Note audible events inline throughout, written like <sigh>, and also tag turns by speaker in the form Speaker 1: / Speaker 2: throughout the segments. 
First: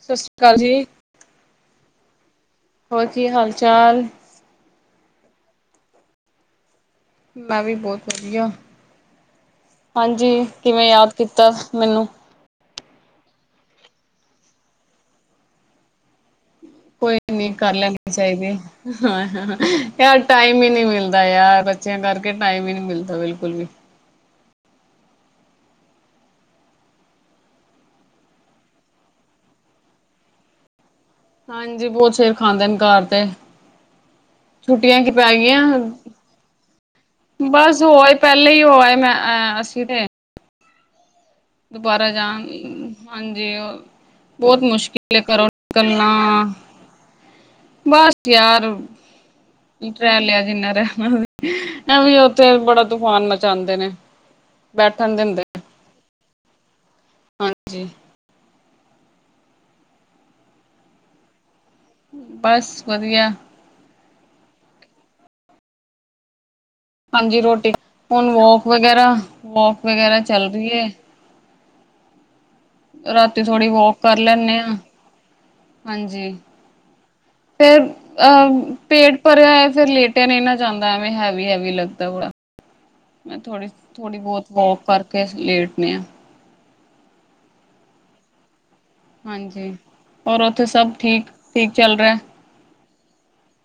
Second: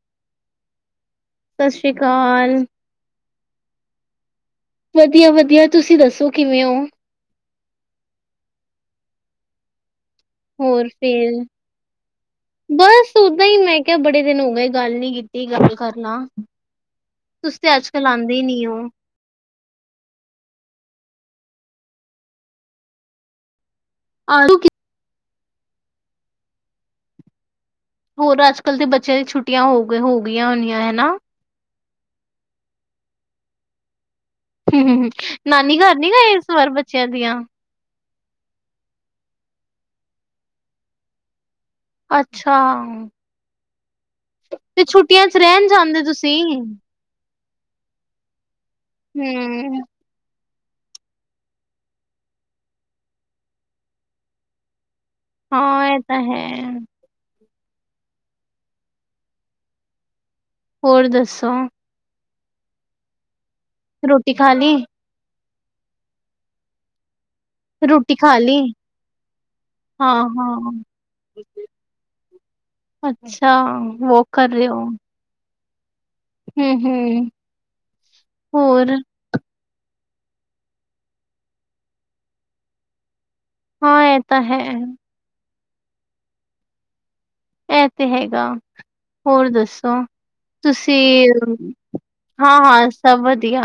Speaker 1: ਸਤਿ ਸ੍ਰੀ ਅਕਾਲ ਜੀ।
Speaker 2: ਸਤਿ ਸ੍ਰੀ ਅਕਾਲ।
Speaker 1: ਹੋਰ ਕੀ ਹਾਲ ਚ ਚਾਲ?
Speaker 2: ਵਧੀਆ ਵਧੀਆ ਤੁਸੀਂ ਦੱਸੋ ਕਿਵੇਂ ਹੋ?
Speaker 1: ਮੈਂ ਵੀ ਬਹੁਤ ਵਧੀਆ। ਹਾਂਜੀ
Speaker 2: ਹੋਰ
Speaker 1: ਕਿਵੇਂ ਯਾਦ
Speaker 2: ਫੇਰ
Speaker 1: ਕੀਤਾ ਮੈਨੂੰ?
Speaker 2: ਬਸ ਓਦਾਂ ਹੀ ਮੈਂ ਕਿਹਾ ਬੜੇ ਦਿਨ ਹੋ ਗਏ ਗੱਲ ਨਹੀਂ ਕੀਤੀ ਗੱਲ ਕਰਲਾ।
Speaker 1: ਕੋਈ ਨਹੀਂ ਕਰ ਲੈਣੀ ਚਾਹੀਦੀ
Speaker 2: ਨੀ ਹੋ
Speaker 1: ਯ ਟਾਈਮ ਹੀ ਨਹੀਂ ਮਿਲਦਾ ਯਾਰ। ਬੱਚਿਆਂ ਕਰਕੇ ਟਾਈਮ ਹੀ ਨਹੀਂ ਮਿਲਦਾ ਬਿਲਕੁਲ ਵੀ।
Speaker 2: <unintelligible> ਹੋਰ ਅੱਜ ਕੱਲ੍ਹ ਦੇ ਬੱਚਿਆਂ ਛੁੱਟੀਆਂ ਹੋ ਹੋ ਗਈਆਂ ਹੋਣੀਆਂ ਹਨਾ।
Speaker 1: ਹਾਂਜੀ ਬਹੁਤ ਸਿਰ ਖਾਂਦੇ ਨੇ ਘਰ ਤੇ। ਛੁੱਟੀਆਂ
Speaker 2: ਹੂੰ
Speaker 1: ਕੀ ਪੈ ਗਈਆਂ।
Speaker 2: ਨਾਨੀ ਘਰ ਨਹੀਂ ਗਏ ਇਸ ਵਾਰ ਬੱਚਿਆਂ ਦੀਆਂ?
Speaker 1: ਬਸ ਹੋ ਆਏ ਪਹਿਲੇ ਹੀ ਉਹ ਆਏ ਮੈਂ ਅਸੀਂ ਤੇ ਦੁਬਾਰਾ ਜਾਣ
Speaker 2: ਅੱਛਾ
Speaker 1: ਹਾਂਜੀ ਉਹ
Speaker 2: ਤੇ ਛੁੱਟੀਆਂ ਚ ਰਹਿਣ ਜਾਂਦੇ ਤੁਸੀਂ।
Speaker 1: ਬਸ ਯਾਰ।
Speaker 2: ਹਮ
Speaker 1: ਰਹਿ ਲਿਆ ਜਿੰਨਾ ਇਹ ਵੀ ਉੱਥੇ ਬੜਾ ਤੂਫਾਨ ਮਚਾਉਂਦੇ ਨੇ ਬੈਠ
Speaker 2: ਹਾਂ ਇਹ ਤਾਂ ਹੈ।
Speaker 1: ਹਾਂਜੀ।
Speaker 2: ਹੋਰ ਦੱਸੋ।
Speaker 1: ਬਸ ਵਧੀਆ।
Speaker 2: ਰੋਟੀ ਖਾ ਲਈ?
Speaker 1: ਹਾਂਜੀ ਰੋਟੀ ਹੁਣ
Speaker 2: ਖਾ
Speaker 1: ਵੋਕ
Speaker 2: ਲਈ
Speaker 1: ਵਗੈਰਾ ਵੋਕ
Speaker 2: ਹਾਂ
Speaker 1: ਵਗੈਰਾ ਚੱਲ ਰਹੀ ਹੈ
Speaker 2: ਹਾਂ
Speaker 1: ਰਾਤੀ
Speaker 2: ਅੱਛਾ
Speaker 1: ਥੋੜ੍ਹੀ ਵੋਕ ਕਰ ਲੈੇਨੇ ਆ ਹਾਂਜੀ
Speaker 2: ਹੂੰ-ਹੂੰ,
Speaker 1: ਫਰ ਅਹ
Speaker 2: ਹੋਰ
Speaker 1: ਪੇਟ ਭਰਿਆ ਹੈ ਫਿਰ ਲੇਟਿਆ ਨਹੀਂ ਨਾ ਜਾਂਦਾ ਐਵੇਂ ਹੈਵੀ ਹੈਵੀ ਲੱਗਦਾ ਵਾ ਮੈਂ ਥੋੜ੍ਹੀ
Speaker 2: ਹਾਂ
Speaker 1: ਥੋੜ੍ਹੀ
Speaker 2: ਇਹ ਤਾਂ
Speaker 1: ਬਹੁਤ
Speaker 2: ਹੈ,
Speaker 1: ਵੋਕ ਕਰਕੇ ਲੇਟ <unintelligible>
Speaker 2: ਇਹ ਤੇ ਹੈਗਾ ਹੋਰ
Speaker 1: ਹਾਂਜੀ
Speaker 2: ਦੱਸੋ
Speaker 1: ਔਰ ਉੱਥੇ ਸਭ ਠੀਕ
Speaker 2: ਤੁਸੀਂ
Speaker 1: ਠੀਕ ਚੱਲ ਰਿਹਾ
Speaker 2: ਹਾਂ ਹਾਂ ਸਭ ਵਧੀਆ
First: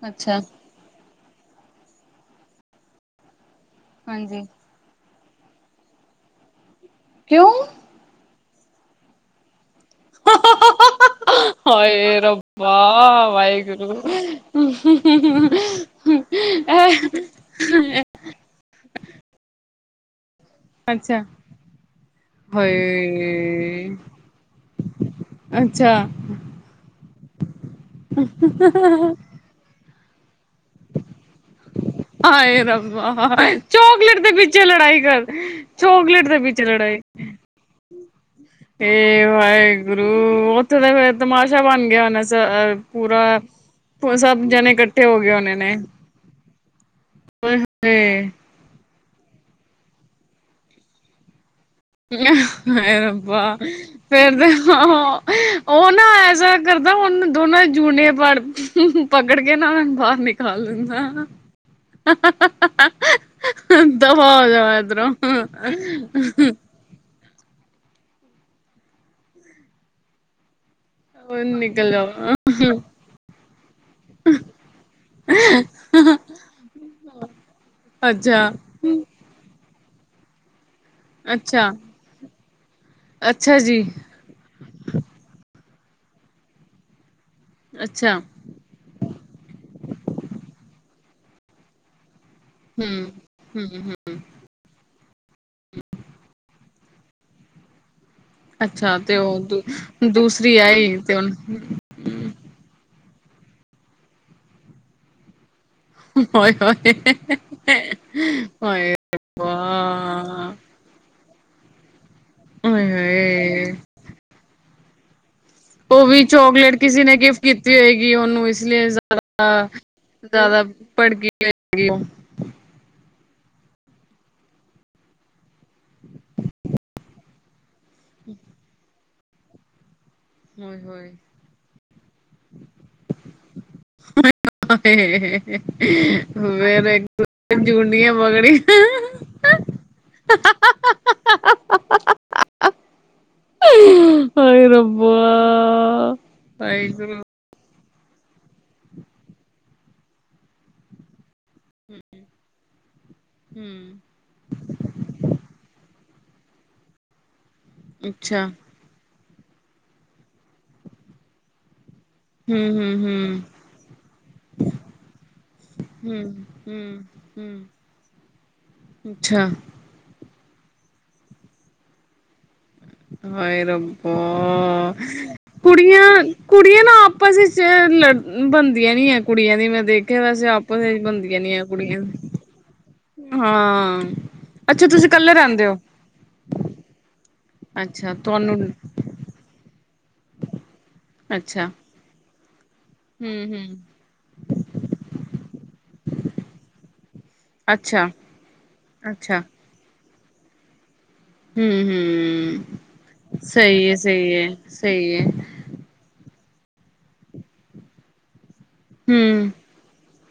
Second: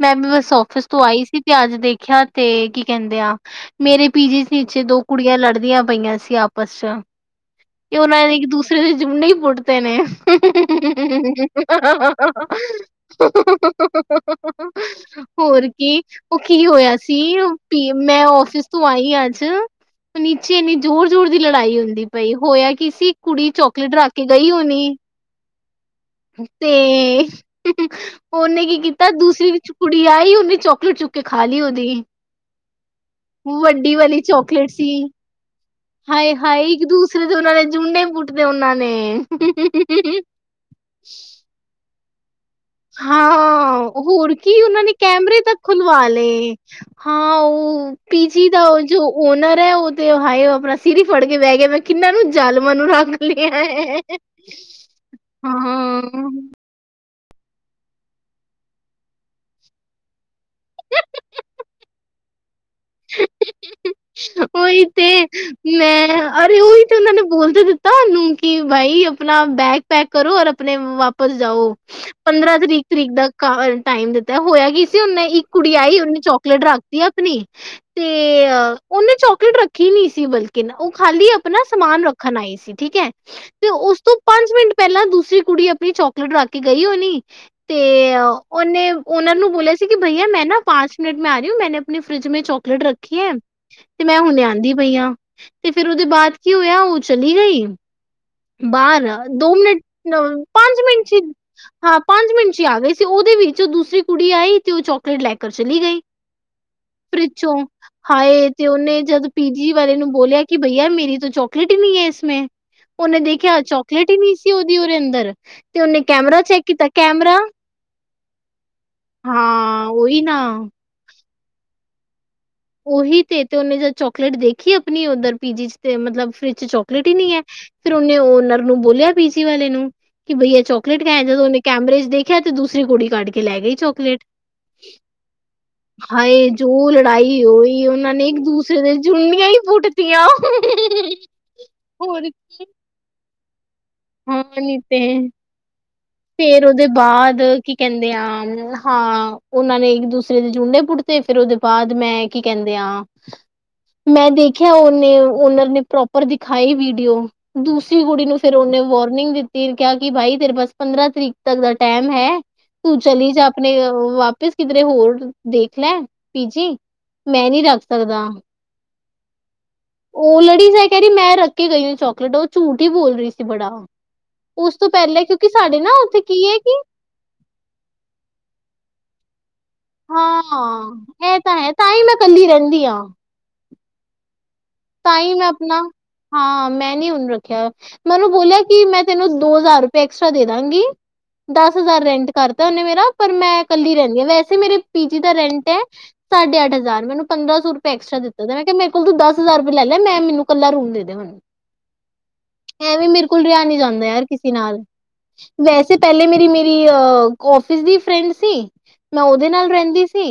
Speaker 2: ਮੈਂ ਵੀ
Speaker 1: ਅੱਛਾ
Speaker 2: ਬਸ ਆਫਿਸ ਤੋਂ ਆਈ ਤੇ ਅੱਜ ਦੇਖਿਆ ਸੀ ਤੇ ਕੀ ਕਹਿੰਦੇ ਆ ਮੇਰੇ ਪੀ ਜੀ
Speaker 1: ਹਾਂਜੀ
Speaker 2: ਸੀ ਚ ਦੋ ਕੁੜੀਆਂ ਲੜਦੀਆਂ ਪਈਆਂ ਸੀ ਆਪਸ ਚ
Speaker 1: ਕਿਉਂ
Speaker 2: ਕਿ ਉਹਨਾਂ <inaudible> ਜਿੰਨਈ ਪ <inaudible>
Speaker 1: ਹਾਏ ਰੱਬਾ ਵਾਹਿਗੁਰੂ
Speaker 2: <unintelligible> ਹੋਰ ਕੀ ਉਹ ਕੀ ਹੋਇਆ ਸੀ ਮੈਂ ਫਿਸ ਤੋਂ ਆਈ ਅੱਜ ਨੀਚੇ ਇੰਨੀ ਜ਼ੋਰ
Speaker 1: ਅੱਛਾ
Speaker 2: ਜ਼ੋਰ ਦੀ ਲੜਾਈ ਹੁੰਦੀ। ਬਾਈ ਹੋਇਆ ਕੀ ਸੀ, ਕੁੜੀ
Speaker 1: ਹਾਏ
Speaker 2: ਚੋਕਲੇਟ ਰੱਖ ਕੇ ਗਈ ਹੋਣੀ
Speaker 1: ਅੱਛਾ
Speaker 2: ਤੇ ਉਹਨੇ ਕੀ ਕੀਤਾ ਦੂਸਰੀ ਕੁੜੀ ਆਈ ਉਹਨੇ ਚਾਕਲੇਟ ਚੁੱਕ ਕੇ ਖਾ ਲਈ ਉਹਦੀ
Speaker 1: ਆਏ ਰਬਾ
Speaker 2: ਵੱਡੀ
Speaker 1: ਚੋਕਲੇਟ
Speaker 2: ਵਾਲੀ
Speaker 1: ਦੇ ਪਿੱਛੇ
Speaker 2: ਚੋਕਲੇਟ ਸੀ
Speaker 1: ਲੜਾਈ ਕਰ ਚੋਕਲੇਟ
Speaker 2: ਹਾਏ ਹਾਏ ਇੱਕ ਦੂਸਰੇ ਦੇ ਉਹਨਾ ਨੇ ਜੂੰਡੇ ਪੁੱਟਦੇ ਉਹਨਾਂ ਨੇ
Speaker 1: ਇਹਏ ਵਾਹਿਗੁਰੂ ਉੱਥੇ ਤਾਂ ਫੇਰ ਤਮਾਸ਼ਾ ਬਣ ਗਿਆ ਹੋਣਾ? ਪੂਰਾ
Speaker 2: ਹਾਂ, ਹੋਰ
Speaker 1: ਸਭ
Speaker 2: ਕੀ
Speaker 1: ਜਣੇ
Speaker 2: ਉਹਨਾਂ ਨੇ
Speaker 1: ਇਕੱਠੇ ਹੋ ਗਏ
Speaker 2: ਕੈਮਰੇ
Speaker 1: ਹੋਣੇ
Speaker 2: ਤੱਕ
Speaker 1: ਨੇ
Speaker 2: ਖੁਲਵਾ ਲਏ <inaudible> ਹਾਂ
Speaker 1: ਹਾਏ
Speaker 2: ਓ
Speaker 1: ਹਾਏ
Speaker 2: ਪੀਜੀ ਦਾ ਓ ਜੋ ਓਨਰ ਹੈ, ਉਹ ਤੇ ਹਾਏ ਉਹ ਆਪਣਾ ਸਰੀ ਫੜ ਕੇ ਬਹਿ ਗਿਆ ਮੈਂ ਕਿੰਨਾਂ ਨੂੰ ਜ਼ਾਲਮਾਂ ਨੂੰ
Speaker 1: ਹਾਏ
Speaker 2: ਰੱਖ ਲਿਆ
Speaker 1: ਰੱਬਾ
Speaker 2: ਹੈ
Speaker 1: ਫੇਰ ਤੇ ਆ ਉਹ ਨਾ
Speaker 2: ਹਾਂ
Speaker 1: ਐਸਾ ਕਰਦਾ ਹੁਨ ਦੋਨਾਂ ਜੂਨੇ ਬੜ ਪਕੜ ਕੇ ਨਾ ਉਹ ਨੂੰ ਬਾਹਰ ਨਿਕਾਲ ਦੇਂਦਾ ਦਫਾ ਹੋ ਜਾਵੇ
Speaker 2: ਉਹੀ
Speaker 1: ਇਦਰੋਂ
Speaker 2: ਉਹਨਾ ਨੇ ਬੋਲਤੇ ਦਿੱਤਾ ਉਹਨੂੰ ਕਿ ਬਾਈ ਆਪਣਾ ਬੈਗ ਪੈਕ ਕਰੋ ਔਰ ਆਪਣੇ ਵਾਪਿਸ
Speaker 1: ਉਹ
Speaker 2: ਜਾਓ
Speaker 1: ਨਿਕਲ ਜਾਓ
Speaker 2: ਪੰਦਰਾਂ ਤਰੀਕ, ਤਰੀਕ ਦਾ ਟਾਈਮ ਦਿੱਤਾ, ਹੋਇਆ ਕੀ ਸੀ ਉਹਨੇ ਇੱਕ ਕੁੜੀ ਆਈ ਉਹਨੇ ਚੋਕਲੇਟ ਰੱਖਤੀ ਆਪਣੀ ਤੇ
Speaker 1: ਅੱਛਾ
Speaker 2: ਉਹਨੇ ਚੋਕਲੇਟ ਰੱਖੀ ਹੀ ਨਹੀਂ ਸੀ ਬਲਕਿ ਤੇ ਨਾ ਉਹ ਖਾਲੀ ਆਪਣਾ
Speaker 1: ਅੱਛਾ
Speaker 2: ਸਮਾਨ ਰੱਖਣ ਆਈ ਸੀ ਠੀਕ ਹੈ,
Speaker 1: ਅੱਛਾ
Speaker 2: ਤੇ
Speaker 1: ਜੀ
Speaker 2: ਉਸ ਤੋਂ ਪੰਜ ਮਿੰਟ ਪਹਿਲਾਂ ਦੂਸਰੀ ਕੁੜੀ ਅਪ ਵੀ ਚੋਕਲੇਟ ਰੱਖ ਕੇ ਗਈ ਹੋਣੀ ਤੇ
Speaker 1: ਅੱਛਾ
Speaker 2: ਉਹਨੇ ਉਹਨਾਂ ਨੂੰ ਬੋਲਿਆ ਸੀ ਕਿ ਬਈਆ ਮੈਂ ਨਾ ਪਾਂਚ ਮਿੰਟ ਮੇ ਆ ਰੀਊ ਮੈਂ ਆਪਣੀ ਫਰਿਜ ਵਿਚ <unintelligible>
Speaker 1: ਹਮ
Speaker 2: ਰੱਖੀ ਏ,
Speaker 1: ਹਮ
Speaker 2: ਤੇ ਮੈਂ ਹੁਣ ਲਿਆਂਦੀ ਪਈ ਹਾਂ ਤੇ ਫਿਰ ਉਹਦੇ ਬਾਅਦ ਕੀ ਹੋਇਆ ਉ ਚਲੀ ਗਈ।
Speaker 1: ਅੱਛਾ
Speaker 2: ਬਾਹਰ
Speaker 1: ਤੇ ਉਹ
Speaker 2: ਦੋ
Speaker 1: ਦੂ
Speaker 2: ਮਿੰਟ,
Speaker 1: ਦੂਸਰੀ
Speaker 2: ਪੰਜ
Speaker 1: ਆਈ
Speaker 2: ਮਿੰਟ ਚ
Speaker 1: ਤੇ ਉਹ
Speaker 2: ਹਾਂ ਪੰਜ ਮਿੰਟ ਚੀ ਆ ਗਈ। ਤੇ ਉਹਦੇ ਵਿੱਚ ਉਹ ਦੂਸਰੀ ਕੁੜੀ ਆਈ ਤੇ ਉਹ ਚੋਕਲੇਟ ਲੈ ਕਰ ਚਲੀ ਗਈ
Speaker 1: ਹਾਏ ਹਾਏ
Speaker 2: ਫਰਿਜ਼ ਚੋ ਹਾਏ ਤੇ ਉਹਨੇ ਜਦ ਪੀਜੀ ਵਾਲੇ ਨੂੰ ਬੋਲਿਆ ਕਿ ਬਈਆ ਮੇਰੀ ਤੋਂ ਚੌ ਕ੍ਰਿਟੀਨੀਏਸ ਮੈਂ
Speaker 1: ਹਾਏ
Speaker 2: ਉਹਨੇ ਦੇਖਿਆ
Speaker 1: ਹਾਏ
Speaker 2: ਚੌਕਲੇਟ ਹੀ ਨਹੀਂ ਸੀ ਓ ਉਹਦੀ ਉਹਦੇ ਅੰਦਰ ਤੇ ਉਹਨੇ
Speaker 1: ਉਹ ਵੀ
Speaker 2: ਕੈਮਰਾ ਚੈੱਕ
Speaker 1: ਚੋਕਲੇਟ
Speaker 2: ਕੀਤਾ
Speaker 1: ਕਿਸੇ ਨੇ
Speaker 2: ਕੈਮਰਾ
Speaker 1: ਗਿਫਟ ਕੀਤੀ ਹੋਏਗੀ ਉਹਨੂੰ ਇਸ ਲਈ ਜ਼ਿਆਦਾ-
Speaker 2: ਹਾਂ ਉਹੀ ਨਾ
Speaker 1: ਜ਼ਿਆਦਾ ਭੜਕੀ <inaudible>
Speaker 2: ਉਹੀ ਤੇ ਤੇ ਉਹਨੇ ਜਦ ਚੋਕਲੇਟ ਦੇਖੀ ਆਪਣੀ ਉੱਧਰ ਪੀਜੀ ਚ ਤੇ ਮਤਲਬ ਫਰਿਜ ਚੋਕਲੇਟ ਹੀ ਨਹੀਂ ਹੈ। ਫਿਰ ਉਹਨੇ ਓਨਰ ਨੂੰ ਬੋਲਿਆ ਪੀਜੀ ਵਾਲੇ ਨੂੰ ਕਿ ਬਈਆ
Speaker 1: ਉਹ ਹੋਏ
Speaker 2: ਚੋਕਲੇਟ
Speaker 1: ਹੋਏ
Speaker 2: ਕਹਿ ਜਦੋਂ ਉਹਨੇ ਕੈਮਰੇਜ ਦੇਖਿਆ ਤੇ ਦੂਸਰੀ ਕੁੜੀ ਕੱਢ ਕੇ ਲੈ ਗਈ ਚੋਕਲੇਟ ਹਾਏ
Speaker 1: ਫੇਰ
Speaker 2: ਜੋ
Speaker 1: ਇੱਕ
Speaker 2: ਲੜਾਈ ਉਹੀ ਉਹਨਾ
Speaker 1: ਜੂੰਡੀਆਂ
Speaker 2: ਨੇ ਇੱਕ
Speaker 1: ਪਕੜੀ
Speaker 2: ਦੂਸਰੇ ਦੇ ਜੁੰਡੀਆਂ ਹੀ ਪੁੱਟਤੀਆਂ ਹਾਂ
Speaker 1: ਹਾਏ
Speaker 2: ਨੀ ਤੇ
Speaker 1: ਰੱਬਾ
Speaker 2: ਫੇਰ ਉਹਦੇ
Speaker 1: ਵਾਹਿਗੁਰੂ
Speaker 2: ਬਾਅਦ ਕੀ ਕਹਿੰਦੇ ਆ ਹਾਂ ਉਹਨਾਂ ਨੇ ਇੱਕ ਦੂਸਰੇ ਦੇ ਜੁੰਡੇ ਪੁੱਟਤੇ ਫਿਰ ਉਹਦੇ ਬਾਅਦ ਮੈਂ ਕੀ ਕਹਿੰਦੇ ਆ
Speaker 1: ਹੂੰ
Speaker 2: ਮੈਂ ਦੇਖਿਆ ਉਹਨੇ ਓਨਰ ਨੇ ਪ੍ਰੋਪ ਪਰ ਦਿਖਾਈ ਵੀਡੀਓ ਦੂਸਰੀ ਕੁੜੀ ਨੂੰ
Speaker 1: ਅੱਛਾ
Speaker 2: ਫਿਰ ਉਹਨੇ ਵੋਰਨਿੰਗ ਦਿੱਤੀ ਕਿਹਾ ਕਿ ਬਾਈ ਤੇਰੇ ਬਸ ਪੰਦਰਾਂ ਤਰੀਕ ਤੱਕ ਦਾ ਟੈਮ ਹੈ
Speaker 1: ਹੂੰ ਹੂੰ
Speaker 2: ਤੂੰ ਚਲੀ
Speaker 1: ਹੂੰ
Speaker 2: ਜਾ ਆਪਣੇ ਵਾਪਿਸ ਕਿਧਰੇ ਹੋਰ ਦੇਖ ਲੈ
Speaker 1: ਹੂੰ
Speaker 2: ਪੀਜੀ
Speaker 1: ਹੂੰ
Speaker 2: ਮੈਂ ਨਹੀਂ
Speaker 1: ਹੂੰ
Speaker 2: ਰੱਖ ਸਕਦਾ
Speaker 1: ਅੱਛਾ
Speaker 2: ਓ ਲ ਦੀ ਮੈੰ ਕਹਿ ਰਹੀ ਮੈਂ ਰੱਖ ਕੇ ਗਈ ਹੂੰ ਚੋਕਲੇਟ ਉਹ ਝੂਠ ਹੀ ਬੋਲ ਰਹੀ ਸੀ ਬੜਾ ਉਸ ਤੋਂ
Speaker 1: ਹਾਂਆਂ,
Speaker 2: ਪਹਿਲੇ ਕਿਉਂਕਿ ਸਾਡੇ ਨਾ ਉੱਥੇ
Speaker 1: ਕੁੜੀਆਂ,
Speaker 2: ਕੀ ਹੈ ਕਿ
Speaker 1: ਕੁੜੀਆਂ ਨਾ ਆਪਸ ਵਿੱਚ ਲੜ ਬਣਦੀਆਂ ਨੀ ਹੈ ਕੁੜੀਆਂ ਦੀ ਮੈਂ ਦੇਖਿਆ ਵੈਸੇ ਆਪਸ ਏਚ
Speaker 2: ਹਾਂ ਇਹ
Speaker 1: ਬਣਦੀਆਂ ਨਹੀਂ
Speaker 2: ਤਾਂ
Speaker 1: ਆ
Speaker 2: ਹੈ ਤਾਂ
Speaker 1: ਕੁੜੀਆਂ।
Speaker 2: ਹੀ ਮੈਂ ਕੱਲੀ
Speaker 1: ਹਾਂ <inaudible>
Speaker 2: ਤਾਂ
Speaker 1: ਇਕੱਲੇ
Speaker 2: ਹੀ ਮੈਂ
Speaker 1: ਰਹਿੰਦੇ ਹੋ
Speaker 2: ਆਪਣਾ, ਹਾਂ ਮੈਂ ਨੀ ਹੁਣ ਰ ਕਿਆ?
Speaker 1: ਅੱਛਾ
Speaker 2: ਮੈਂ ਉਹਨੂੰ
Speaker 1: ਤੁਹਾਨੂੰ
Speaker 2: ਬੋਲਿਆ ਕਿ ਮੈਂ ਤੈਨੂੰ ਦੋ ਹਜ਼ਾਰ ਐਕਸਟਰਾ ਦੇ ਦਾਂਗੀ।
Speaker 1: ਅੱਛਾ
Speaker 2: ਦਸ ਹਜ਼ਾਰ ਰੈਂਟ ਨੇ ਮੇਰਾ। ਪਰ
Speaker 1: ਹੂੰ
Speaker 2: ਮੈਂ
Speaker 1: ਹੂੰ
Speaker 2: ਕੱਲੀ ਰਹਿੰਦੀ ਹਾਂ। ਵੈਸੇ ਮੇਰੇ ਪੀ ਜੀ ਦਾ ਰੈਂਟ ਹੈ ਸਾਢੇ ਅੱਠ ਹਜ਼ਾਰ। ਮੈਂ ਉਨੂੰ ਪੰਦਰਾਂ ਸ ਰੁਪਏ
Speaker 1: ਅੱਛਾ
Speaker 2: ਐਕਸਟਰਾ ਦਿੱਤੋ ਸੀ। ਮੈਂ ਕਿਹਾ ਮੇਰੇ ਕੋਲ ਤੂੰ ਦਸ
Speaker 1: ਅੱਛਾ
Speaker 2: <unintelligible> ਲੌਲੌ ਮੈਂ। ਮੈਨੂੰ ਕਲਾ ਰੂਮ ਦੇ। ਕਓੰ?
Speaker 1: ਹੂੰ ਹੂੰ
Speaker 2: ਐਵੀਂ ਮੇਰੇ ਕੋਲ ਰਿਹਾ ਨਹੀ
Speaker 1: ਸਹੀ ਹੈ
Speaker 2: ਜਾਂਦਾ ਯਾਰ
Speaker 1: ਸਹੀ ਹੈ
Speaker 2: ਕਿਸੇ ਨਾਲ।
Speaker 1: ਸਹੀ ਹੈ
Speaker 2: ਵੈਸੇ ਪਹਿਲੇ ਮੇਰੀ ਮਿ ਕੀ ਓ ਆੱਫਿਸ ਦੀ ਫਰੈਂਡ ਸੀ? ਮੈਂ ਉਹਦੇ
Speaker 1: ਹੂੰ
Speaker 2: ਨਾਲ ਰਹਿੰਦੀ ਸੀ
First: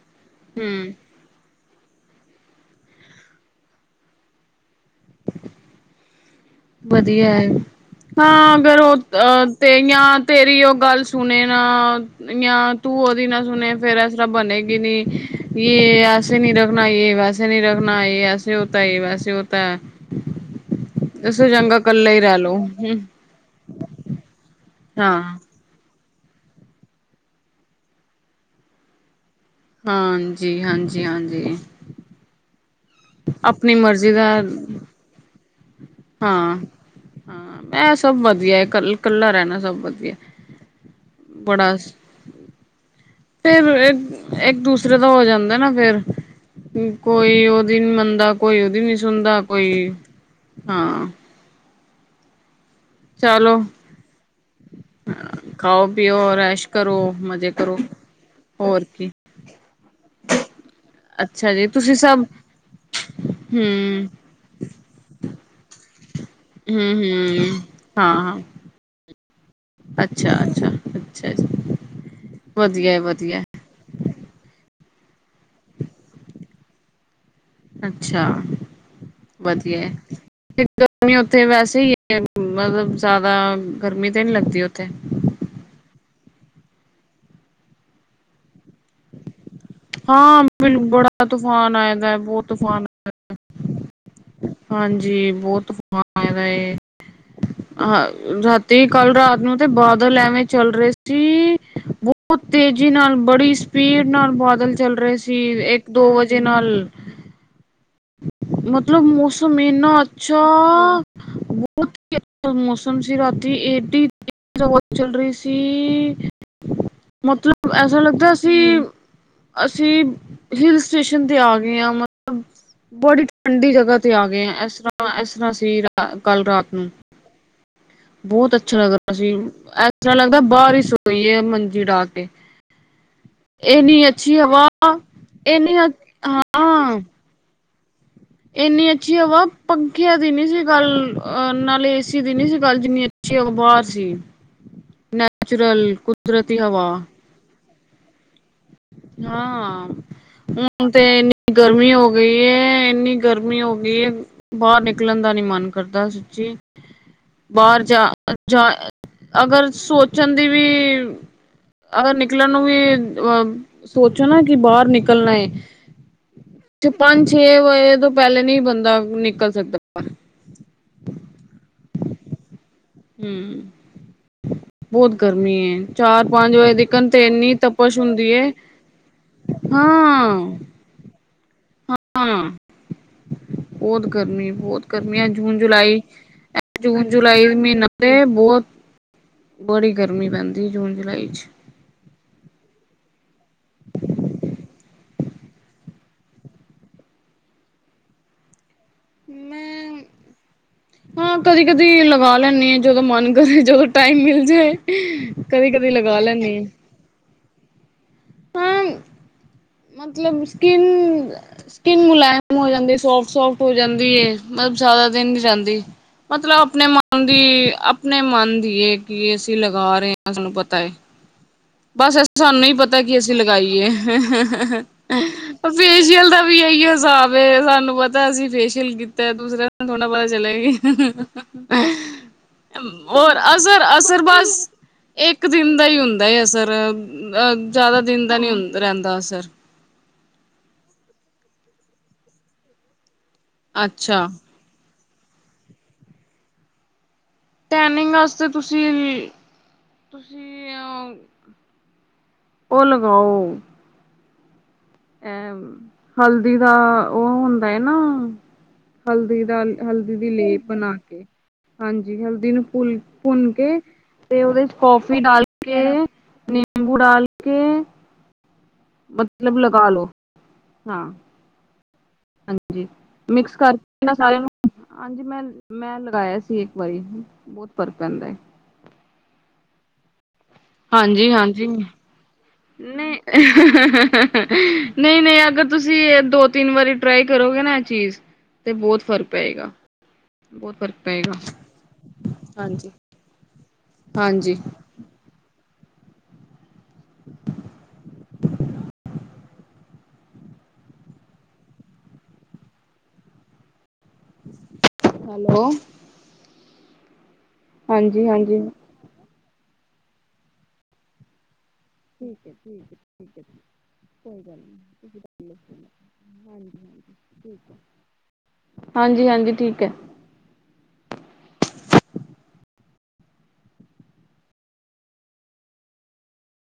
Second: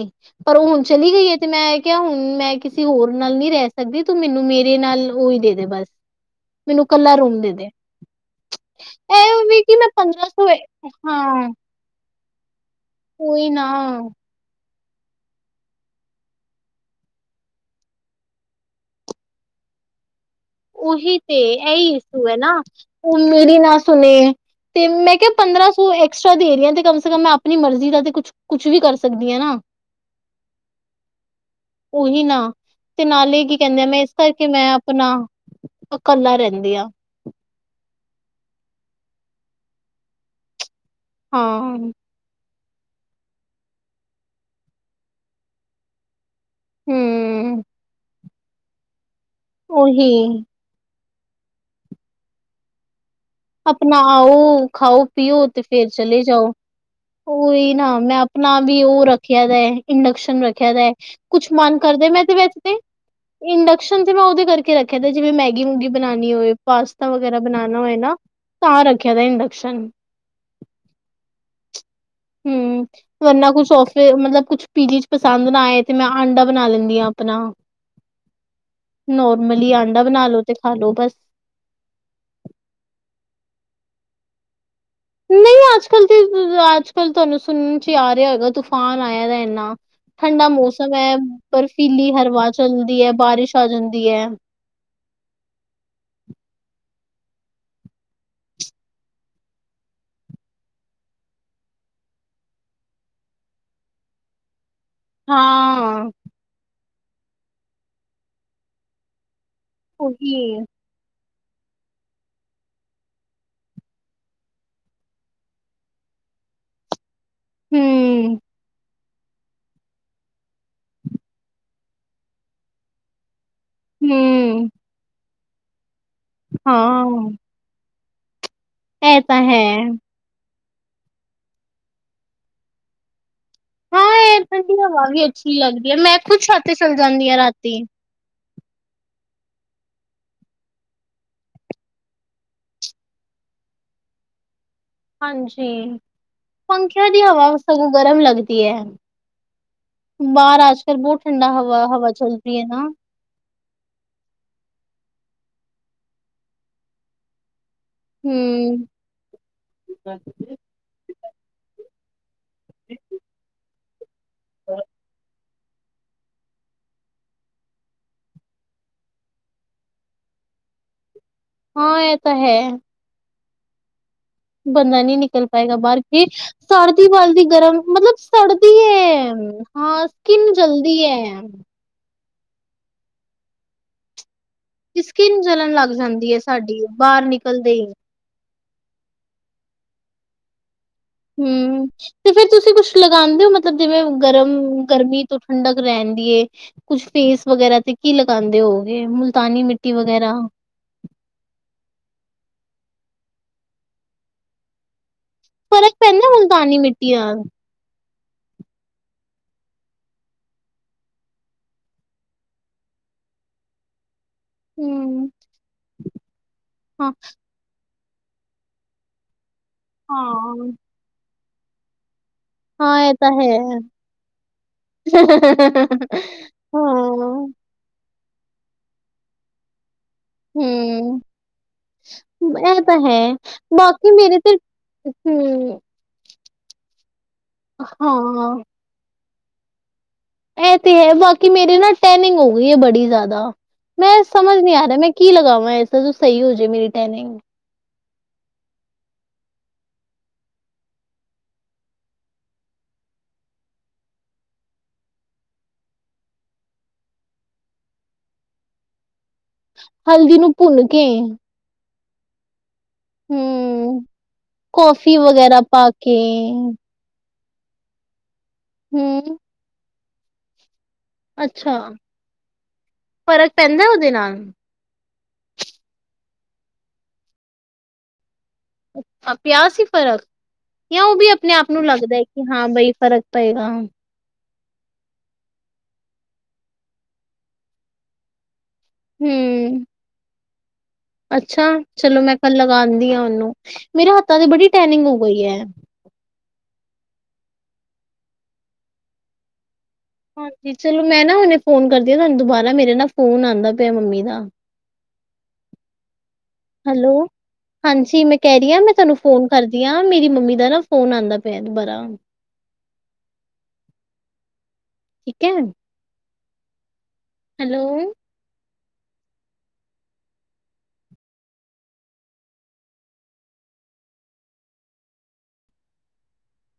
Speaker 2: ਪਰ ਉਹ ਹੁਣ
Speaker 1: ਹੂੰ
Speaker 2: ਚਲੀ ਗਈ ਹੈ ਤੇ ਮੈਂ ਕਿਆ ਹੁਣ, ਮੈਂ ਕਿਸੇ ਹੋਰ ਨਾਲ ਨੀ ਰਹਿ ਸਕਦੀ ਤੂੰ ਮੈਨੂੰ ਮੇਰੇ ਨਾਲ ਓਹੀ ਦੇ-ਦੇ ਬਸ। ਮੈਨੂੰ ਕੱਲਾ
Speaker 1: ਵਧੀਆ
Speaker 2: ਰੂਮ
Speaker 1: ਹੈ।
Speaker 2: ਦੇ ਦੇ
Speaker 1: ਹਾਂ, ਅਗਰ ਉਹ
Speaker 2: ਇਹ
Speaker 1: ਅਹ
Speaker 2: ਵੀ ਕਿ ਮੈਂ
Speaker 1: ਤੇਰੀਆਂ,
Speaker 2: ਪੰਦਰਾਂ ਸੌ
Speaker 1: ਤੇਰੀ ਉਹ ਗੱਲ ਸੁਣੇ
Speaker 2: ਹਾਂ
Speaker 1: ਨਾ <unintelligible> ਤੂੰ ਉਹਦੀ ਨਾ ਸੁਣੇ, ਫੇਰ ਇਸ ਤਰ੍ਹਾਂ ਬਣੇ ਕਿਣੀ, ਯੇ ਏਸੇ ਨਹੀਂ ਰਖਨਾ, ਯੇਹ ਵੈਸੇ ਨਹੀਂ ਰਖਨਾ, ਯੇਹ ਏਸੇ ਹੋਤਾ ਹੈ, ਯੇਹ ਵੈਸੇ ਹੋਤਾ ਹੈ।
Speaker 2: ਉਹੀ
Speaker 1: ਇਸ
Speaker 2: ਤੇ।
Speaker 1: ਸੇ ਚੰਗਾ
Speaker 2: ਇਹੀ
Speaker 1: ਕੱਲਾ ਹੀ
Speaker 2: ਇਸ਼ੂ ਹੈ
Speaker 1: ਰਹਿ ਲੋ
Speaker 2: ਨਾ। ਹੁਣ ਮੇਰੀ ਨਾ ਸੁਣੇ ਤੇ ਮੈਂ ਕਿਹਾ
Speaker 1: ਹਾਂ।
Speaker 2: ਪੰਦਰਾਂ ਸੌ ਏ ਏਕਸਟਰਾ ਦੇਰੀਆਂ ਤੇ ਕਮ ਸ ਕਮ ਆਪਣੀ ਮਰਜ਼ੀ ਦਾ ਤੇ ਕੁ ਕੁਛ ਵੀ ਕਰ ਸਕ
Speaker 1: ਹਾਂਜੀ, ਹਾਂਜੀ-ਹਾਂਜੀ।
Speaker 2: ਉਹੀ ਨਾ ਤੇ ਨਾਲ ਹੀ ਕੀ ਕਹਿੰਦੇ, ਮੈਂ ਇਸ ਕਰਕੇ ਮੈਂ ਆਪਣਾ ਇਕੱਲਾ
Speaker 1: ਹਾਂ,
Speaker 2: ਰਹਿੰਦੀ ਆ
Speaker 1: ਹਾਂ ਇਹ ਸਭ ਵਧੀਆ ਏ ਕੱਲ ਕੱਲਾ ਰਹਿਣਾ ਸਭ ਵਧੀਆ। ਬੜਾ
Speaker 2: ਹਾਂ।
Speaker 1: ਫੇਰ ਇੱਕ ਦੂਸਰੇ ਦਾ ਹੋ ਜਾਂਦਾ ਨਾ ਫੇਰ। ਕੋਈ
Speaker 2: ਹਮ
Speaker 1: ਉਹਦੀ ਦੀ ਮੰਨਦਾ ਕੋਈ ਉਹਦੀ <unintelligible> ਸੁੁੰਦਾ ਕੋਈ।
Speaker 2: ਉਹੀ
Speaker 1: ਹਾਂ। ਚਲੋ
Speaker 2: ਆਪਣਾ ਆਓ ਖਾਓ ਪੀਓ ਤੇ ਫੇਰ
Speaker 1: ਖਾਓ
Speaker 2: ਚਲੇ
Speaker 1: ਪੀਓ
Speaker 2: ਜਾਓ
Speaker 1: ਰੈਸ਼ ਕਰੋ ਮਜ਼ੇ
Speaker 2: ਓਹੀ
Speaker 1: ਕਰੋ
Speaker 2: ਨਾ ਮੈਂ ਆਪਣਾ ਵੀ
Speaker 1: ਹੋਰ
Speaker 2: ਉਹ
Speaker 1: ਕੀ
Speaker 2: ਰੱਖਿਆ ਦਾ ਇੰਡਕਸ਼ਨ ਰੱਖਿਆ ਦਾ ਕੁਛ
Speaker 1: ਅੱਛਾ ਜੀ
Speaker 2: ਮਨ
Speaker 1: ਤੁਸੀਂ
Speaker 2: ਕਰਦੇ ਮੈਂ
Speaker 1: ਸਭ
Speaker 2: ਤੇ ਵੈਸੇ ਇੰਡਕਸ਼ਨ
Speaker 1: ਹਮ
Speaker 2: ਤੇ ਮੈਂ ਉਹਦੇ ਕਰਕੇ ਰੱਖਿਆ ਦਾ ਜਿਵੇਂ ਮੈਗੀ ਮੂਗੀ ਬਨਾਣੀ ਹੋਏ
Speaker 1: ਹਮ
Speaker 2: ਪਾਸਤਾ ਵਗੈਰਾ
Speaker 1: ਹਮ
Speaker 2: ਬਣਾਣਾ ਹੋਏ ਨਾ ਤਾਂ ਰੱਖਿਆ ਤਾਂ ਇੰਡ
Speaker 1: ਅੱਛਾ-ਅੱਛਾ ਅੱਛਾ ਜੀ।
Speaker 2: ਹੁੰ
Speaker 1: ਵਧੀਆ ਵਧੀਆ
Speaker 2: ਵਰਨਾ ਕੁਛ <unintelligible> ਮਤਲਬ ਕੁਛ ਪੀਜੀ ਚ ਪਸੰਦ ਨਾ ਆਏ ਤੇ ਮੈਂ ਆਂਡਾ ਬਣਾ ਲੈਣੀ ਆ
Speaker 1: ਅੱਛਾ
Speaker 2: ਨੋਰਮਲੀ
Speaker 1: ਵਧੀਆ
Speaker 2: ਆਂਡਾ ਬਣਾ ਲੋ ਤੇ ਖਾ ਲੋ ਬਸ
Speaker 1: ਉੱਥੇ <unintelligible> ਵੈਸੇ ਹੀ ਮਤਲਬ ਜ਼ਿਆਦਾ <inaudible> ਗਰਮੀ ਤੇ ਨਹੀਂ ਲੱਗਦੀ ਉੱਥੇ
Speaker 2: ਨਹੀਂ ਅੱਜ ਕੱਲ ਤੇ ਅੱਜ ਕੱਲ ਤੁਹਾਨੂੰ ਸੁਣਨ ਚ ਆ ਰਿਹਾ ਹੋਏਗਾ <unintelligible> ਤੂਫ਼ਾਨ ਆਇਆ ਦਾ ਇੰਨਾ
Speaker 1: ਹਾਂ
Speaker 2: ਠੰਡਾ
Speaker 1: ਬਿਲ
Speaker 2: ਮੌਸਮ ਹੈ
Speaker 1: ਬੜਾ ਤੂਫਾਨ ਆਏ
Speaker 2: ਬਰਫੀਲੀ
Speaker 1: ਦਾ ਬਹੁਤ
Speaker 2: ਹਵਾ
Speaker 1: ਤੂਫਾਨ
Speaker 2: ਚਲਦੀ ਹੈ ਬਾਰਿਸ਼ ਆ ਜਾਂਦੀ ਹੈ
Speaker 1: ਹਾਂਜੀ ਬਹੁਤ ਤੂਫਾਨ ਆਏ ਦਾ ਏ ਹਾਂ ਰਾਤੀ ਕੱਲ ਰਾਤ ਨੂੰ ਤੇ ਬਾਦਲ ਐਵੇਂ ਚੱਲ ਰਹੇ ਸੀ ਬਹੁਤ ਤੇਜ਼ੀ ਨਾਲ ਬੜੀ ਸ ਸਪੀਡ ਨਾਲ ਬਾਦਲ ਚੱਲ ਰਹੇ ਸੀ ਇੱਕ
Speaker 2: ਹਾਂ,
Speaker 1: ਦੋ ਵਜੇ ਨਾਲ। ਮਤਲਬ ਮੌਸ ਏਨਾ
Speaker 2: ਉਹੀ
Speaker 1: ਅਛਾ ਬਹੁਤ ਹੀ <inaudible> ਮੌਸਮ ਸੀ ਰਾਤੀ ਏਡੀ <inaudible> ਹਵਾ ਚੱਲ ਰਹੀ ਸੀ। ਮਤਲਬ ਐਸਾ ਲੱਗਦਾ।
Speaker 2: ਹੂੰ,
Speaker 1: ਅਸੀਂ ਹਿਲ ਸਟੇਸ਼ਨ ਤੇ ਆ ਗਏ ਆਂ ਮਤਲਬ ਬਡੀ ਠੰਡੀ ਜਗ੍ਹਾ ਤੇ ਆ ਗਏ ਆ
Speaker 2: ਹੂੰ,
Speaker 1: <unintelligible> <unintelligible> ਕੱਲ੍ਹ ਰਾਤ ਨੂੰ
Speaker 2: ਹਾਂ
Speaker 1: ਬਹੁਤ <unintelligible> <unintelligible>
Speaker 2: ਇਹ ਤਾਂ ਹੈ।
Speaker 1: ਐਸ ਤਰ੍ਹਾਂ ਲੱਗਦਾ ਬਾਰਿਸ਼ ਸੋਇਏ ਮੰਜੀ ਡਾ ਕੇ -
Speaker 2: ਹਾਂ ਏਧਰ ਦੀ ਹਵਾ ਵੀ ਅੱਛੀ
Speaker 1: ਇੰਨੀ ਹਾਂ
Speaker 2: ਲੱਗਦੀ ਹੈ ਮੈਂ ਖੁੱਦ ਛੱਤ ਤੇ ਚੱਲ ਜਾਣੀ ਆ ਰਾਤੀ
Speaker 1: ਇੰਨੀ ਅੱਛੀ ਹਵਾ ਪੰਖੇ ਦੀ ਨੀ ਸੀ ਕੱਲ ਨਾਲ ਏਸੀ ਦੀ ਨੀ ਸੀ ਕਾਲ ਜਿੰਨੀ ਅਛੀ ਹਵਾ ਬਾਹਰ ਸੀ
Speaker 2: ਹਾਂਜੀ
Speaker 1: ਨੈਚੁਰਲ ਕੁਦਰਤੀ ਹਵਾ
Speaker 2: ਪੰਖਿਆ ਦੀ ਹਵਾ ਸਗੋਂ ਗਰਮ ਲੱਗਦੀ- ਹੈ।
Speaker 1: ਹਾਂ
Speaker 2: ਬਾਹਰ
Speaker 1: ਹਾਂ
Speaker 2: ਅੱਜ
Speaker 1: ਹੁਣ
Speaker 2: ਕੱਲ
Speaker 1: ਤੇ
Speaker 2: ਬਹੁਤ ਠੰਡਾ
Speaker 1: ਇਨੀ
Speaker 2: ਹਵਾ
Speaker 1: ਗਰਮੀ ਹੋ
Speaker 2: ਹਵਾ ਚੱਲ
Speaker 1: ਗਈ
Speaker 2: ਰਹੀ
Speaker 1: ਹੈ
Speaker 2: ਨਾ
Speaker 1: ਇੰਨੀ ਗਰਮੀ ਹੋ ਗਈ ਹੈ ਬਾਹਰ ਨਿਕਲਣ ਦਾ ਨੀ ਮਨ ਕਰਦਾ ਸੀ ਬਾਹਰ ਜਾ ਜਾ
Speaker 2: ਹੂੰ।
Speaker 1: ਅਗਰ ਸੋਚਣ ਦੀ ਵੀ ਅਗਰ <unintelligible> ਨਿਕਲਨ ਨੂੰ ਵੀ <unintelligible> ਸੋਚੋ ਨਾ ਕਿ ਬਾਹਰ ਨਿਕਲਣਾ ਏ ਪੰਜ ਛੇ ਵਜੇ ਤੋਂ ਪਹਿਲੇ ਨੀ ਬੰਦਾ ਨਿਕਲ ਸਕਦਾ ਵਾ
Speaker 2: ਹਾਂ ਇਹ ਤਾਂ ਹੈ
Speaker 1: ਹਮ
Speaker 2: ਬੰਦਾ ਨਹੀਂ ਨਿਕਲ ਪਾਏਗਾ ਬਾਹਰ ਕੇ
Speaker 1: ਪੰਜ ਵਜੇ
Speaker 2: ਸਰਦੀ
Speaker 1: ਤੀਕਨ ਤੇ
Speaker 2: ਵਾਲਦੀ
Speaker 1: ਇੰਨੀ
Speaker 2: ਗਰਮ
Speaker 1: ਤਪਸ਼
Speaker 2: ਮਤਲਬ
Speaker 1: ਹੁੰਦੀ ਏ
Speaker 2: ਸਰਦੀ ਹੈ ਹਾਂ ਸਕਿਨ ਜਲਦੀ ਹੈ
Speaker 1: ਹਾਂ ਉਹ ਤੇ ਕਰਨੀ ਬਹੁਤ ਗਰਮੀ ਹੈ
Speaker 2: ਸਕਿਨ
Speaker 1: ਜੂਨ
Speaker 2: ਜਲਣ ਲੱਗ
Speaker 1: ਜੁਲਾਈ
Speaker 2: ਜਾਂਦੀ ਹੈ ਸਾਡੀ
Speaker 1: ਜੂਨ
Speaker 2: ਬਾਹਰ
Speaker 1: ਜੁਲਾਈ
Speaker 2: ਨਿਕਲਦੇ
Speaker 1: ਮਹੀਨਾ
Speaker 2: ਹੀ।
Speaker 1: ਤੇ ਬਹੁਤ ਬੜੀ ਗਰਮੀ ਪੈਂਦੀ ਜੂਨ ਚ ਜੁਲਾਈ
Speaker 2: ਹਮ ਤੇ ਫਿਰ ਤੁਸੀਂ ਕੁਛ ਲਗਾਉਂਦੇ ਹੋ ਮਤਲਬ ਜਿਵੇਂ ਗਰਮ ਗਰਮੀ ਤੋਂ ਠੰਡਕ ਰਹਿੰਦੀ ਏ ਕੁਛ ਫੇਸ ਵਗੈਰਾ ਤੇ ਕੀ ਲਗਾਉਂਦੇ ਹੋ ਮੁਲਤਾਨੀ ਮਿੱਟੀ ਵਗੈਰਾ
Speaker 1: ਹਾਂ ਕਦੀ ਕਦੀ ਲਗਾ ਲੈਂਦੀ ਆ ਜਦੋਂ ਮਨ ਕਰੇ ਜਦੋਂ ਟਾਈਮ ਮਿਲ ਜਾਏ ਕਦੀ ਕਦੀ
Speaker 2: ਫਰਕ
Speaker 1: ਲਗਾ
Speaker 2: ਪੈਂਦਾ
Speaker 1: ਲੈਂਦੀ
Speaker 2: ਮੁਲਤਾਨੀ ਮਿੱਟੀ ਨਾਲ
Speaker 1: ਹਾਂ ਮਤਲਬ ਸਕਿੰਨ ਸਕਿੰਨ ਮੁਲਾਇਮ ਹੋ ਜਾਂਦੀ ਸੋਫਟ ਸੋਫਟ ਹੋ ਜਾਂਦੀ ਹੈ ਮਤਲਬ ਜ਼ਿਆਦਾ ਦਿਨ
Speaker 2: ਹੂੰ
Speaker 1: ਨੀ ਜਾਂਦੀ ਮਤਲਬ ਆਪਣੇ
Speaker 2: ਹਾਂ।
Speaker 1: ਮਨ ਦੀ ਆਪਣੇ ਮਨ ਦੀਏ ਕਿ ਅਸੀਂ ਲਗਾ ਰਹੇ ਹੈ ਸਾਨੂੰ
Speaker 2: ਹਾਂ।
Speaker 1: ਪਤਾ ਹੈ ਬਸ ਸਾਨੂੰ ਹੀ
Speaker 2: ਹਾਂ
Speaker 1: ਪਤਾ
Speaker 2: ਇਹ
Speaker 1: ਕਿ
Speaker 2: ਤਾਂ
Speaker 1: ਅਸੀਂ
Speaker 2: ਹੈ
Speaker 1: ਲਗਾਈਏ ਫੇਸ਼ੀਅਲ ਦਾ ਵੀ ਇਹੀ ਹਿਸਾਬ
Speaker 2: ਹਾਂ
Speaker 1: ਸਾਨੂੰ ਪਤਾ ਦਾ ਅਸੀਂ ਫੇਸ਼ੀਅਲ ਕੀਤਾ ਦੂਸਰਾ ਥੋੜਾ ਪਤਾ ਚੱਲਿਆਗੀ
Speaker 2: ਹੂੰ। ਇਹ ਤਾਂ ਹੈ
Speaker 1: ਹੋਰ
Speaker 2: ਬਾਕੀ
Speaker 1: ਅਸਰ-ਅਸਰ
Speaker 2: ਮੇਰੇ ਤੇ
Speaker 1: ਬਸ ਇੱਕ ਦਿਨ
Speaker 2: ਹੂੰ
Speaker 1: ਦਾ ਹੀ ਹੁੰਦਾ ਅਸਰ ਪਰ ਅਹ ਜ਼ਿਆਦਾ ਦਿਨ ਦਾ
Speaker 2: ਹਾਂ।
Speaker 1: ਨਹੀਂ ਰਹਿੰਦਾ ਅਸਰ
Speaker 2: ਇਹ ਤੇ ਹੈ ਬਾਕੀ ਮੇਰੇ ਨਾ ਟੈਨਿੰਗ ਹੋ ਗਈ ਹੈ ਬੜੀ ਜ਼ਿਆਦਾ ਮੈਂ
Speaker 1: ਅੱਛਾ
Speaker 2: ਸਮਝ ਨੀ ਆ ਰਿਹਾ ਮੈਂ ਕੀ ਲਗਾਵਾਂ ਐਸਾ ਜੋ ਸਹੀ ਹੋ ਜਾੇ ਮੇਰੀ ਟੈਨਿੰਗ
Speaker 1: ਟੈਨਿੰਗ ਵਾਸਤੇ ਤੁਸੀਂ-ਤੁਸੀਂ ਅ ਉਹ ਲਗਾਓ ਅ ਹਲਦੀ ਦਾ ਉਹ ਹੁੰਦਾ ਹੈ ਨਾ ਹਲਦੀ ਹਲਦੀ ਦੀ ਲੇਪ ਬਣਾ ਕੇ ਹਾਂਜੀ ਹੈਲਦੀ ਨੂੰ ਭੁੰਨ ਕੇ
Speaker 2: ਹੂੰ
Speaker 1: ਤੇ ਉਹਦੇ ਚ
Speaker 2: ਕੌਫੀ
Speaker 1: ਕੋਫੀ ਡਾਲ
Speaker 2: ਵਗੈਰਾ
Speaker 1: ਕੇ
Speaker 2: ਪਾ
Speaker 1: ਨਿੰਬੂ ਡਾਲ ਕੇ <inaudible>
Speaker 2: ਹੂੰ
Speaker 1: ਮਤਲਬ ਲ <inaudible> ਪਾਲੋ
Speaker 2: ਅੱਛਾ।
Speaker 1: ਹਾਂਜੀ
Speaker 2: ਫ਼ਰਕ
Speaker 1: ਮਿਕਸ
Speaker 2: ਪੈਂਦਾ ਉਹਦੇ
Speaker 1: ਕਰਕੇ
Speaker 2: ਨਾਲ
Speaker 1: ਸਾਰ ਨੂੰ ਹਾਂਜੀ ਮੈਂ ਮੈਂ ਲਗਾਇਆ ਸੀ ਇੱਕ ਵਾਰੀ ਬਹੁਤ ਫਰਕ ਪੈਂਦਾ ਹੈ।
Speaker 2: ਅੱਛਾ ਪਿਆ ਸੀ ਫ਼ਰਕ। ਜਾਂ ਉਹ ਵੀ
Speaker 1: ਹਾਂਜੀ
Speaker 2: ਆਪਣੇ
Speaker 1: ਹਾਂਜੀ
Speaker 2: ਆਪ ਨੂੰ ਲੱਗਦਾ ਹੈ ਕਿ ਹਾਂ ਬਈ ਫ਼ਰਕ ਪਏਗਾ।
Speaker 1: ਨਹੀਂ-ਨਹੀਂ ਅਗਰ ਤੁਸੀਂ ਇਹ ਦੋ ਤਿੰਨ ਵਾਰੀ ਟਰਾਈ ਕਰੋਗੇ ਨਾ ਇਹ ਚੀਜ਼ ਤੇ ਬਹੁਤ ਫ਼ਰਕ ਪਏਗਾ।
Speaker 2: ਹੂੰ
Speaker 1: ਬਹੁਤ ਫਰਕ,
Speaker 2: ਅੱਛਾ ਚਲੋ ਮੈਂ ਕੱਲ ਲਗਾ ਦੀ ਆ ਉਹਨੂੰ ਮੇਰੇ ਹੱਥਾਂ ਤੇ
Speaker 1: ਹਾਂਜੀ
Speaker 2: ਬੜੀ ਟੈਨਿੰਗ ਹੋ ਗਈ ਹੈ। ਹਾਂਜੀ ਚਲੋ ਮੈਂ ਨਾ ਹੁਣੇ ਫੋਨ ਕਰਦੀ ਆ ਤੁਹਾਨੂੰ ਦੁਬਾਰਾ ਮੇਰੇ ਨਾ ਫ਼ੋਨ ਆਦਾ ਪਿਆ ਮੰਮੀ ਦਾ।
Speaker 1: ਹੈਲੋ,
Speaker 2: ਹੈਲੋ, ਹਾਂਜੀ ਮੈਂ ਕਹਿ ਰਹੀ ਹਾਂ ਮੈਂ ਤੁਹਾਨੂੰ ਫੋਨ, ਕਰਦੀਆਂ ਮੇਰੀ ਮੰਮੀ ਦਾ ਨਾ ਫੋਨ ਆਦਾ ਪਿਆ। ਦੁਬਾਰਾ
Speaker 1: ਠੀਕ ਹੈ ਠੀਕ ਹੈ ਠੀਕ ਹੈ ਕੋਈ ਗੱਲ ਨੀ ਤੁਸੀਂ
Speaker 2: ਠੀਕ ਹੈ
Speaker 1: ਹਾਂਜੀ-ਹਾਂਜੀ,
Speaker 2: ਹੈਲੋ,
Speaker 1: ਹਾਂਜੀ-ਹਾਂਜੀ ਠੀਕ ਐ,